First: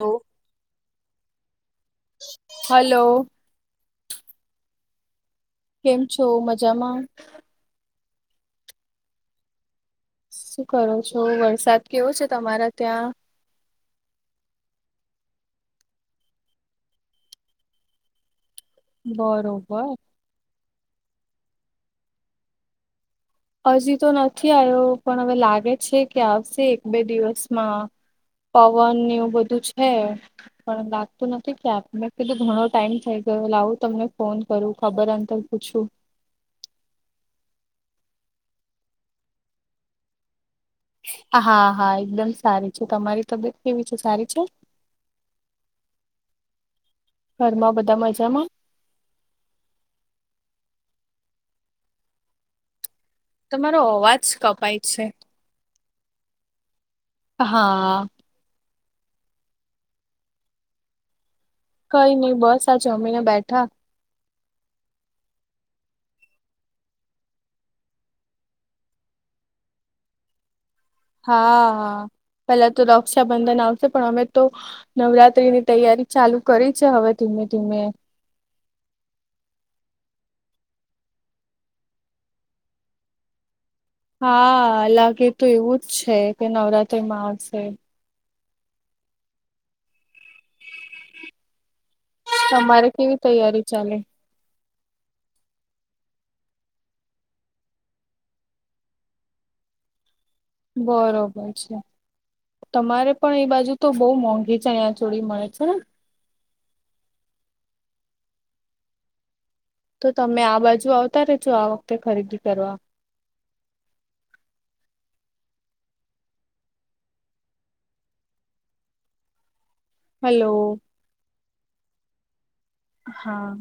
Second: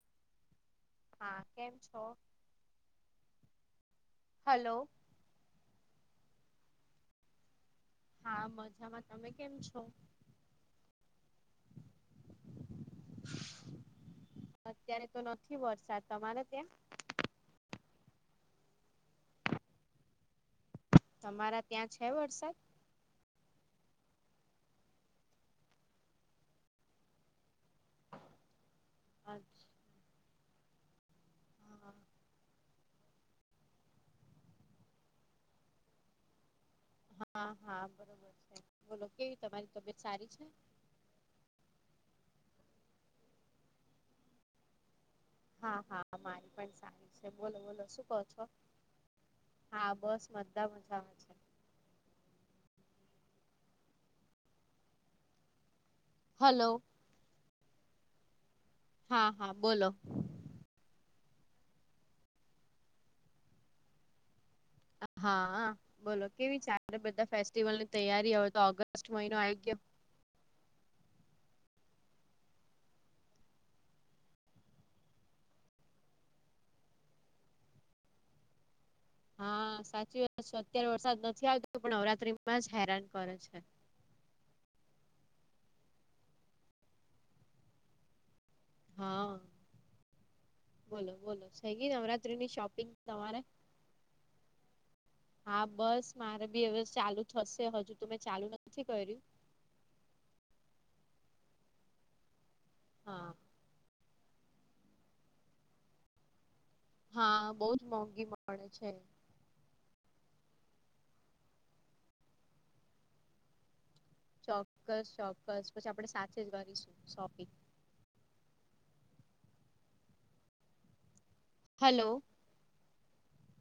તો? હા કેમ છો? હલો. હલો. કેમ છો? મજામાં. હા મજામાં તમે કેમ છો? શું કરો છો વરસાદ કેવો છે તમારા ત્યાં. અત્યારે તો નથી વરસાદ તમારે ત્યાં. બરોબર. તમારા ત્યાં છે વરસાદ. હજી તો નથી આવ્યો પણ હવે લાગે છે કે આવશે એક બે દિવસમાં. પવન ને એવું બધું હા છે પણ બાકી તુ નથી કેબ મેં કીધું ઘણો ટાઈમ થઈ ગયો લાવું તમને ફોન કરું ખબર અંતર પૂછું. હા-હા બરોબર છે. બોલો કેવી તમારી તબિયત સારી છે. હા હા એકદમ સારી છે. તમારી તબિયત કેવી છે, સારી છે? હા હા મારી પણ સારી છે. બોલો ઘરમાં બોલો બધા શું કહો છો? મજામાં હા, બસ બધાં મજામાં છે. તમારો અવાજ કપાય છે. હલો. હા. હા હા બોલો. કઈ નઈ બસ આ જમીને બેઠા. હા આ બોલો કેવી ચાલે બધા ફેસ્ટિવલની તૈયારી હવે તો ઓગસ્ટ મહિનો આવી ગયો. હા આ પેલા તો રક્ષાબંધન આવશે પણ અમે તો નવરાત્રીની તૈયારી ચાલુ કરી છે હવે ધીમે ધીમે. હા, સાચી વાત છે અત્યારે વરસાદ નથી આવતો પણ નવરાત્રીમાં જ હેરાન કરે છે. હા, લાગે તો એવું જ છે કે નવરાત્રી માં આવશે. હા. બોલો બોલો થઈ ગઈ નવરાત્રીની તમારે શોપિંગ કેવી તમારે? તૈયારી ચાલે હા, બસ મારે બી હવે ચાલુ થશે હજુ તો મેં ચાલુ નથી કર્યું. બરોબર છે. તમારે હા પણ એ બાજુ તો બહુ મોંઘી ચણિયા ચોડી મળે છે. હા, બહુંજ મોંઘી મળે છે. તો તમે આ બાજુ આવતા રેજો આ વખતે ખરીદી કરવા. ચોક્કસ ચોક્કસ પછી આપડે સાથે જ કરીશું શોપિંગ. હેલો. હલો. હા.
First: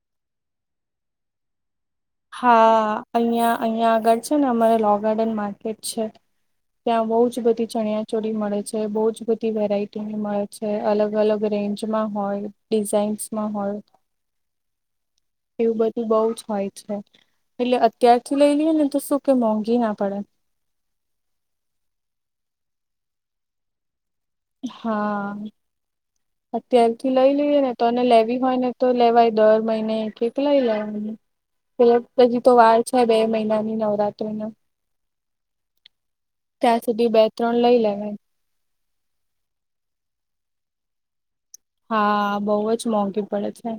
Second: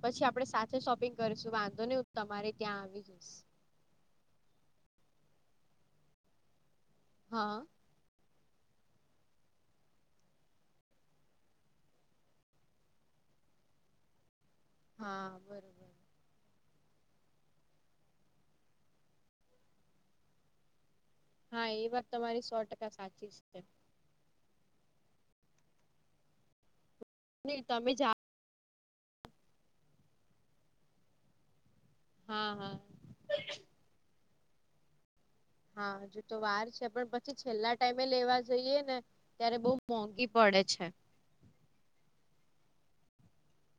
પછી આપડે સાથે શોપિંગ કરીશું વાંધો નહી હું તમારે ત્યાં હા આવી જઈશ. અહિયાં અહિયાં આગળ છે ને અમારે લો ગાર્ડન માર્કેટ છે ત્યાં બહુ જ હા બધી ચણ્યા ચોરી મળે છે બહુ જ બધી વેરાયટીની મળે છે અલગ અલગ રેન્જમાં હોય. ડિઝાઇન્સમાં હોય હા બરોબર. એવું બધું બઉ જ હોય છે. એટલે અત્યારથી લઈ લઈએ ને તો શું કે મોંઘી ના પડે. હા એ વાત તમારી સો ટકા સાચી જ છે. હા, અત્યારથી લઈ લઈએ નહી ને તમે તોને જા લેવી હોય ને તો લેવાય દર મહિને કેટલાય લેવાના પેલા પજી હા તો હા. વાર હે બે મહિનાની નવરાત્રી નો. હા હજુ તો વાર ત્યાં છે સુધી પણ બે પછી ત્રણ છેલ્લા લઈ ટાઈમે લેવાય લેવા જઈએ ને ત્યારે બહુ મોંઘી પડે છે. હા, બહુ જ મોંઘી પડે છે.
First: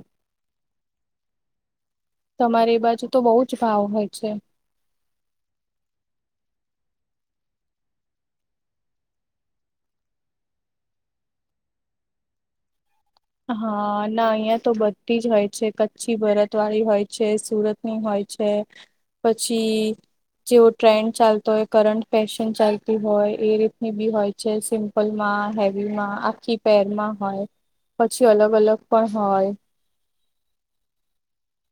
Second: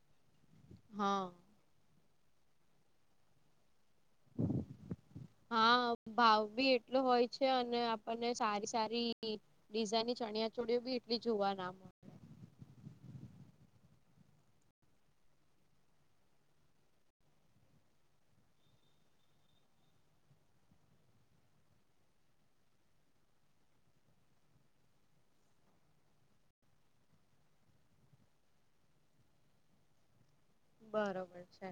હા. તમારી બાજુ તો બહુ જ ભાવ હોય છે. હા, ભાવ બી એટલો હોય છે અને આપણને સારી સારી ડીઝાઈનની ચણિયા ચોળઓ બી એટલી જોવા ના મળ હા ના અહિયાં તો બધી જ હોય છે કચ્છી ભરતવાળી હોય છે સુરત ની હોય છે પછી જેવો ટ્રેન્ડ ચાલતો હોય કરંટ ફેશન ચાલતી હોય એ રીતની બી હોય છે સિમ્પલમાં હેવીમાં આખી પેરમાં હોય પછી અલગ અલગ પણ હોય. બરોબર છે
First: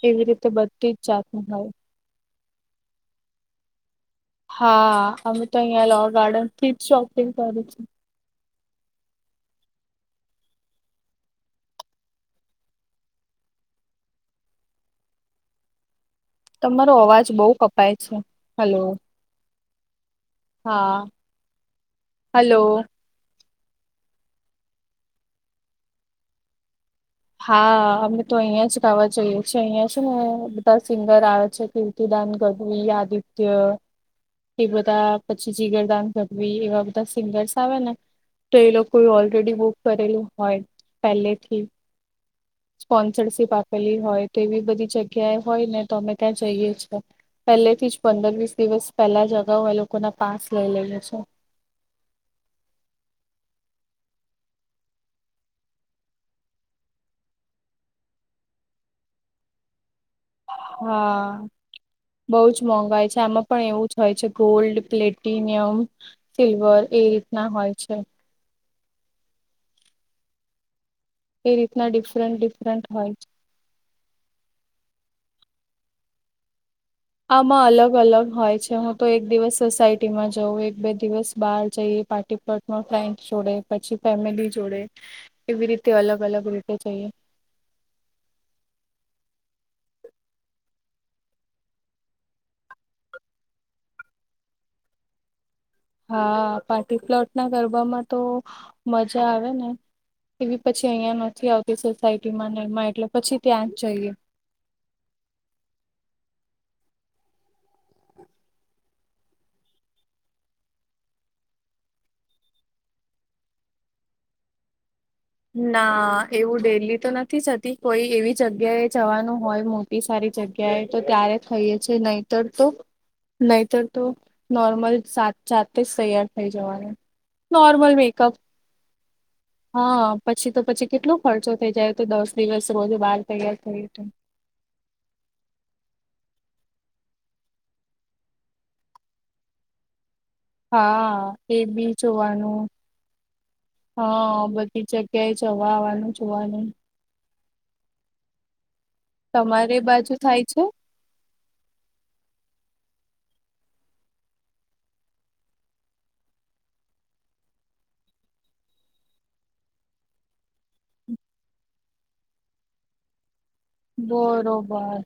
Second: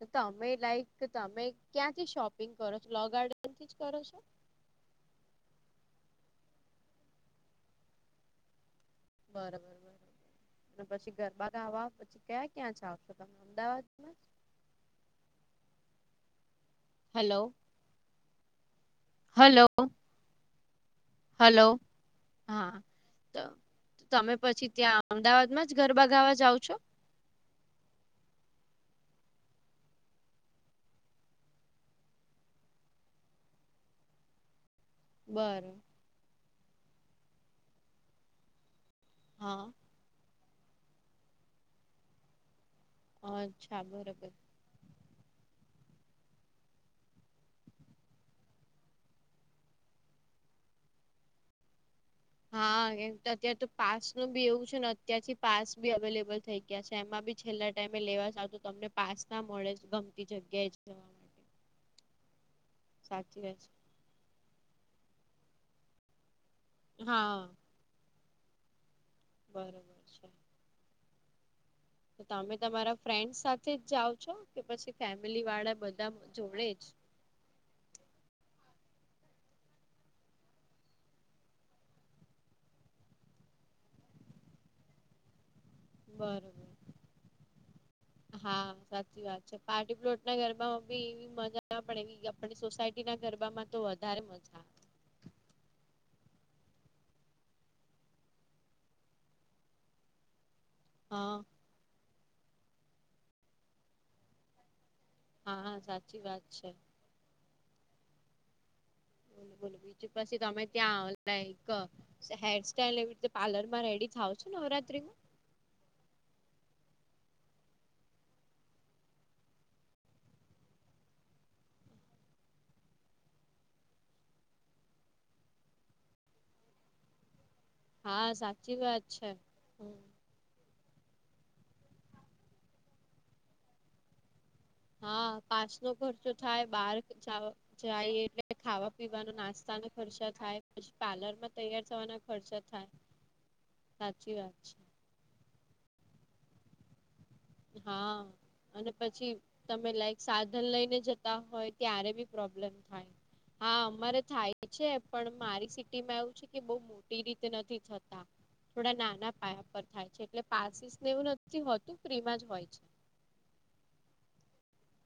તો એવી રીતે તમે લાઈક બધી જ કે જાતની તમે હોય ક્યાં થી શોપિંગ કરો છો લો ગાર્ડન થી જ કરો છો? હા અમે તો અહિયા લો ગાર્ડન થી જ શોપિંગ કરીએ છીએ. બરોબર બરોબર અને પછી ગરબા ગાવા પછી ક્યાં ક્યાં જાવ છો તમે અમદાવાદ તમારો અવાજ હલો બહુ કપાય છે હલો હલો હા હલો હલો હા. તમે પછી ત્યાં અમદાવાદમાં જ ગરબા ગાવા જાવ છો. હા અમે તો અહિયાં જ ગાવા જઈએ છીએ અહિયાં શું ને બધા સિંગર આવે છે કી ઉદાન ગઢવી આદિત્ય એ બધા પછી બરો જીગરદાન ગઢવી એવા બધા સિંગર્સ આવે ને તો એ લોકો ઓલરેડી હા બુક કરેલું હોય પહેલે થી સ્પોન્સરશીપ અચ્છા આપેલી બરોબર હોય તો એવી બધી જગ્યાએ હોય ને તો અમે ત્યાં જઈએ છીએ પહેલે થી જ પંદર વીસ દિવસ પહેલા જગાઓ એ લોકોના પાસ લઈ લઈએ છે હા કેમ અત્યારે તો પાસ નું બી એવું છે ને અત્યારથી પાસ બી અવેલેબલ થઈ ગય જગ્યા છે એમાં બી છેલ્લા ટાઈમે લેવા જ આવ તો તમને પાસ્તા મળે ગમતી જગ્યાએ જ હા બઉુ જ મોંઘાઈ છે સાચી આમાં વાત પણ એવું હોય છે ગોલ્ડ પ્લેટિનિયમ સિલ્વર એ છે હા રીતના હોય છે બરાબર છે એ રીતના ડિસ્કાઉન્ટ તો તમે તમારા ફ્રેન્ડસ સાથે જ જાઓ છો કે પછી ફેમિલી વાળા બધા જોડે જ આમાં અલગ અલગ હોય છે હું તો એક દિવસ સોસાયટીમાં જઉં એક બે દિવસ બહાર જઈએ પાર્ટી પ ફ્રેન્ડ જોડે પછી ફેમિલી જોડે એવી રીતે અલગ અલગ બરોબર રીતે જઈએ હા સાચી વાત છે પાર્ટી પ્લોટ ના ઘરમાં એવી મજા ના પણ એવી પણ સોસાયટી ના ગરબામાં તો વધારે મજા આવે હા પાર્ટીપ્લોટ ના ગરબામાં તો મજા આવે ને એવી પછી અહં હા નથી આવતી સોસાયટીમાં એમાં એટલે પછી ત્યાં જ જઈએ હા હા સાચી વાત છે બોલો બોલો બીજુ પછી તમે ત્યાં આવલા એક હેર સ્ટાઈઇલ એવી રીતે પાર્લર માં રેડી થાવ છો નવરાત્રી માં ના એવું ડેલી તો નથી જતી કોઈ એવી જગ્યા એ જવાનું હોય મોટ સારી જગ્યાએ તો ત્યારે થઈએે છે નહીતર તો નહીતર તો નોર્મલ સાત જાતે જ તૈયાર થઈ જવાનું નોર્મલ હા મેકઅપ સાચી વાત છે. હમ. હા પછી તો પછી કેટલો ખર્ચો થઈ જાય તો દસ દિવસ રોજ બહાર તૈયાર થય હત હા પાસ નો ખર્ચો થાય બાર [unintelligible] જાય એટલે ખાવા પીવાનો નાસ્તા ન ખર્ચા થાય પછી હા પાર્લર માં એ તૈયાર બી થવાના જોવાનું ખર્ચા થાય સાચી હા વાત છે. બધી જગ્યા જગ્યાએ જવા આવવાનું જોવાનું હા અને પછી તમારે તમે બાજુ લાઈક થાય છે સાધન લઈને જ જતા હોય ત્યારે બી પ્રોબ્લેમ થાય હા અમારે થાય છે પણ મારી સિટીમાં એવું છે કે બ મોટી રીતે નથી થતા થોડા નાના પાયા પર થાય છે એટલે પાસીસ ને એવું નથી હોતું ફ્રીમાં જ હોય છે બરોબર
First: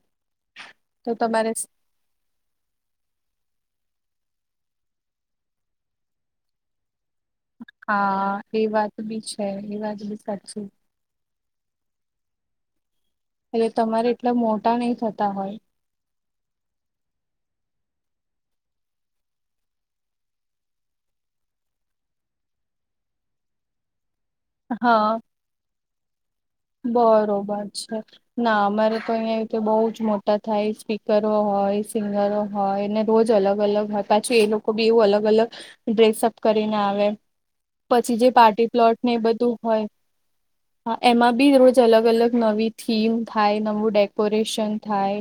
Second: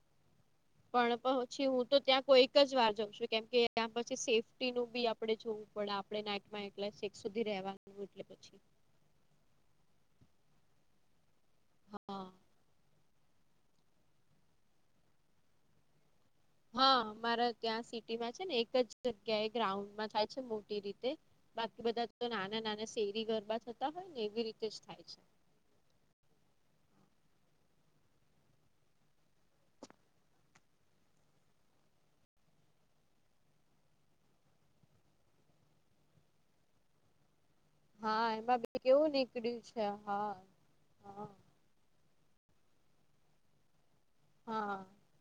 તો પણ તમારે પછી હું તો ત્યાં કોઈક જ વાર જમશું કેમ કે ત્યાં પછી સેફ્ટી નું બી આપડણે જોવું પડે આપણે [unintelligible] [unintelligible] સુધી રેવાનું એટલે હા પછી વાત એ બી છે એ વાત બી સાચી હા એટલે તમારે એટલા મોટા નહિ થતા હોય હા મારા ત્યાં સિટીમાં છે ને એક જ જગ્યા એ ગ્રાઉન્ડમાં થાય છે મોટી રીતે બાકી બધા તો નાના નાના શેરી ગરબા થતા હોય ને એવી રીતે જ થાય હા છે. બરોબર છે ના અમારે તો અહં રીતે બહુ જ મોટા થાય સ્પીકરો હોય સિંગરો હા એને રોજ અલગ અલગ પાછી એ લોકો બી એવું અલગ અલગ ડ્રેસઅપ કરીને આવે પછી જે હા એમાં પાર્ટી બી પ્લોટ કેવું ને એ બધું નીકળ્યું છે હા હોય હા એમાં રોજ અલગ અલગ નવી થીમ થાય નવું ડેકોરેશન હા થાય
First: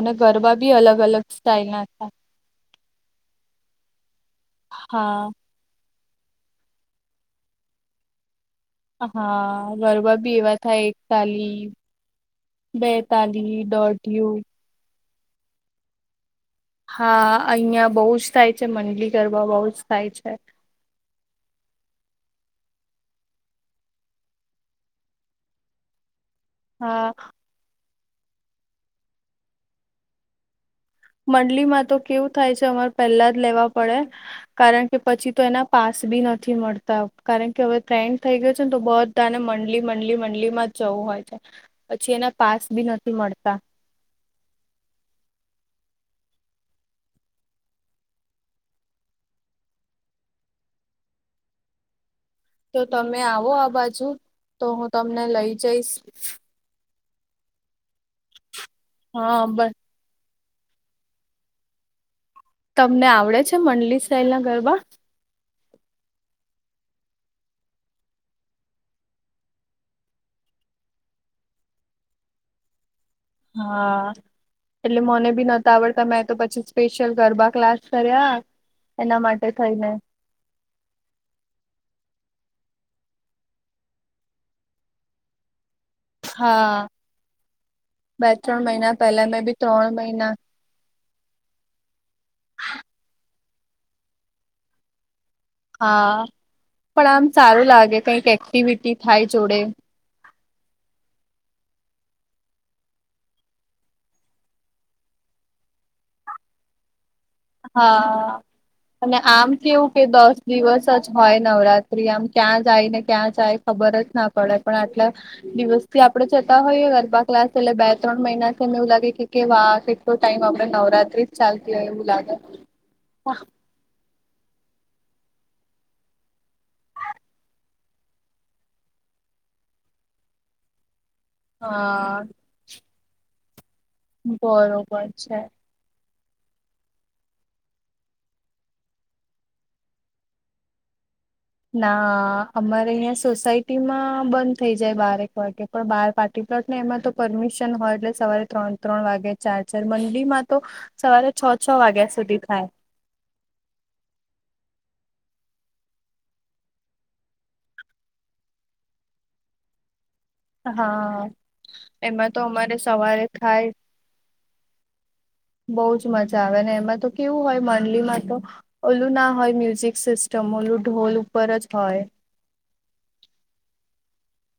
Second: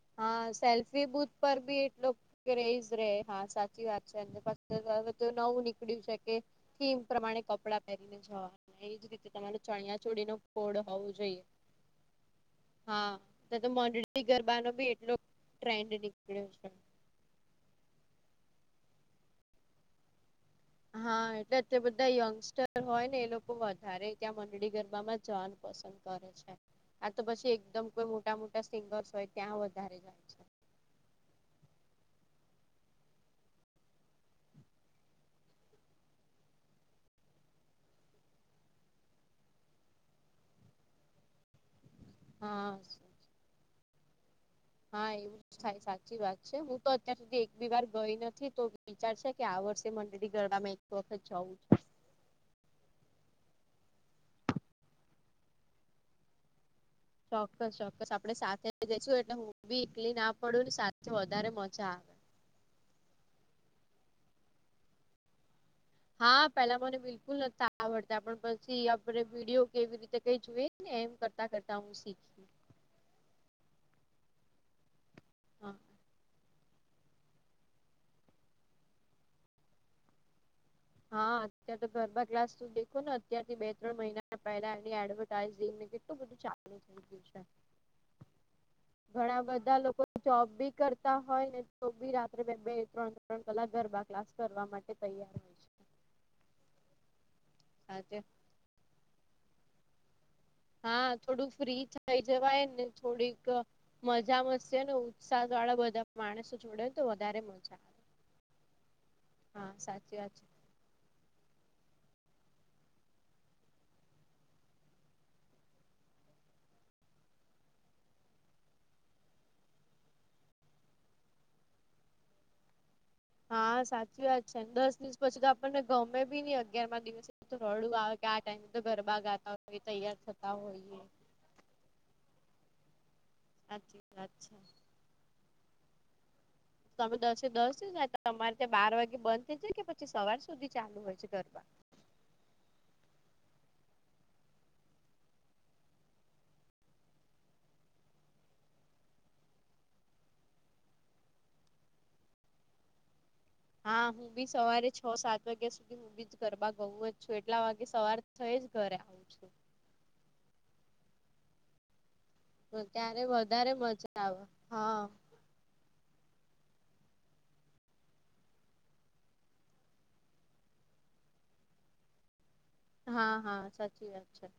અને હા ગરબા બી અલગ સેલ્ફી અલગ બુથ પર સ્ટાઇલ બી ના એટલો થાય કેજ રે હા સાચી વાત છે અને પાધું હા નવું નીકળ્યું છે કે થીમ પ્રમાણે કપડાં પહેરીને જવા. એજ રીતે તમારે હા ચણિયા ગરબા ચોળી નો બી એવા કોડ થાય હોવો જોઈએ. એકતાલી હા બેતાલી તો મોડૅન દોઢિયું ગરબાનો બી એટલો ટ્રેન્ડ નીકળ્યો છે. હા અહિયાં બહુ જ થાય છે મંડલી ગરબા બહુ જ થાય છે. હા એટલે અતાર બધા યંગસ્ટર હોય ને એ લોકો વધારે ત્યાં મંડળી ગરબામાં જવાનું પસંદ કરે છે હા આ તો પછી એકદમ કોઈ મોટા મોટા સિંગર્સ હોય ત્યાં વધારે જાય છે. મંડલી માં તો કેવું થાય છે અમારે પહેલા જ લેવા પડે. કારણ કે પછી તો એના પાસ બી નથી મળતા કારણ કે હવે ટ્રેન્ડ થઈ ગયો છે ને તો બ ને મંડલી મંડલી મંડલી માં જવું હોય છે પછી એના પાસ હા બી નથી મળે હા એવું. થાય સાચી વાત છે હું તો અત્યાર સુધી એક બી વાર ગઈ નથી તો વિચાર છે કે આ વર્ષે મંડળી ગરબામાં વખત જવું છે. તો તમે આવો આ બાજુ તો હું તમને લઈ જઈશ. ચોક્કસ ચોક્કસ આપડે સાથે જઈશું એટલે હા હું બસ બી એકલી ના પડું ને સાથે વધારે મજા આવે. તમને આવડે છે મંડલી સાહેલ ના ગરબા. હા પેલા મને બિલકુલ નથી આવડતા પણ પછી આપણે વિડીયો કેવી રીતે કઈ જુએ. એમ કરતા કરતા હું શીખી ગઈ હા એટલે મને ભી હા નહતા આવડતા મેં તો પછી. સ્પેશિયલ ગરબા ક્લાસ કર્યા એના માટે થઈને હા અત્યારે તો ગરબા ક્લાસ તું દેખો ને અત્યારથી બે ત્રણ મહિના પહેલા એની એડવર્ટાઈઝઈને કેટલું બધું ચાલુ હા થઇ ગયું છે બે ત્રણ મહિના પહેલા ઘણા મેં બી બધા ત્રણ લોકો મહિના જોબ બી કર હોય ને તો બી રાત્રે બે બે ત્રણ ત્રણ કલાક ગરબા ક્લાસ કરવા માટે તૈયાર હોય. છે. હા પણ આમ સારું લાગે સાચે કઈક એક્ટિવિટી થાય જોડે. હા થોડુંક ફ્રી થઈ જવાય ને થોડીક મજા મશે ને ઉત્સાહ વાળા બધા માણસો જોડે તો વધારે મજા આવે હા અને આમ હા કેવું કે સાચી વાત દસ છે. દિવસ જ હોય નવરાત્રી આમ ક્યાં જાય ને ક્યાં જાય ખબર જ ના પડે પણ આટલે. દિવસ થી આપડે જતા હોઈએ ગરબા ક્લાસ એટલે બે ત્રણ મહિનાથીને એવું લાગે કે કેવા કે તો ટાઈમ આપડે નવરાત્રી જ ચાલતી હોય એવું લાગે. હા. હા સાચી વાત છે, દસ દિવસ પછી તો આપણને ગમે બી નઈ અગિયાર માં દિવસે. રોડું આવે કે આ ટાઈમે તો ગરબા ગાતા હોય તૈયાર થતા હોઈએ. હા. હાછી. બરોબર છે. તમે દસે દસ જ તો તમારે ત્યાં બાર વાગે બંધ થઈ જાય કે પછી સવાર સુધી ચાલુ હોય છે ગરબા? ના અમારે અહં સોસાયટી માં બંધ થઈ જાય બારેક વાગે પણ બાર પાછ ટને એમાં તો પરમિશન હોય એટલે સવારે ત્રણ ત્રણ વાગે ચાર ચાર મંડીમાં તો સવારે છ છ વાગ્યા સુધી થાય. હા હું બી સવારે છ સાત વાગ્યા સુધી હું બીજ ઘરબા ગઉ જ છું એટલા વાગે સવાર થઈ જ ઘરે. આવું છે. હા. એમાં તો અમારે સવારે ત્યારે ખાય. વધારે મજા આવે હા બઉ જ મજા આવે ને એમાં તો કેવું હોય મંડલીમાં તો ઓલું ના હોય મ્યુઝિક સિસ્ટમ ઓલું ઢોલ ઉપર જ હોય. હા, હા, સાચી વાત છે.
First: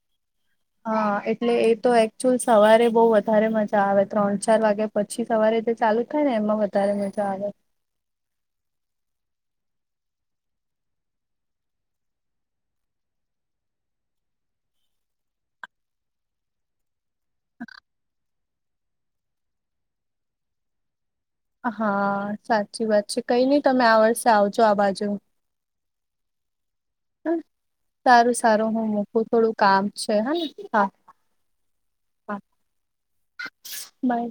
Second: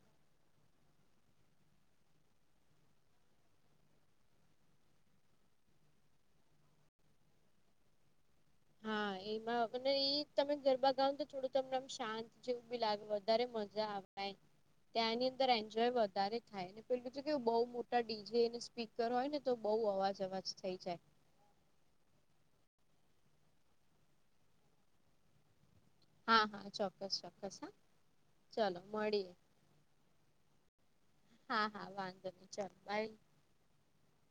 હા એટલે એ તો એકચુઅલ સવારે બહ વધારે મજા આવે ત્રણ ચાર વાગે પછી સવારે જે ચાલુ થાય ને એમાં વધારે મજા આવે. હા [inaudible] એમાં આપણે ઈ તમે ગરબા ગાવ [inaudible] ને તો થોડું [unintelligible] શાંત જેવું બી લાગે વધારે મજા આવે ને ત્યાંની અંદર એન્જોય વધારે થાય ને પે કીધું કે બવ મોટા ડી જે અને સ્પીકર હોય ને તો બઉ અવાજ અવાજ થઈ જાય. હા સાચી વાત છે. કઈ નહી તમે આ વર્ષે આવજો આ બાજુ. હા, હા ચોક સારું સારું હું મૂકું મળીએ થોડું કામ છે. હને? હા. હા હા વાંધો હા નહી ચાલ બાય. બાય.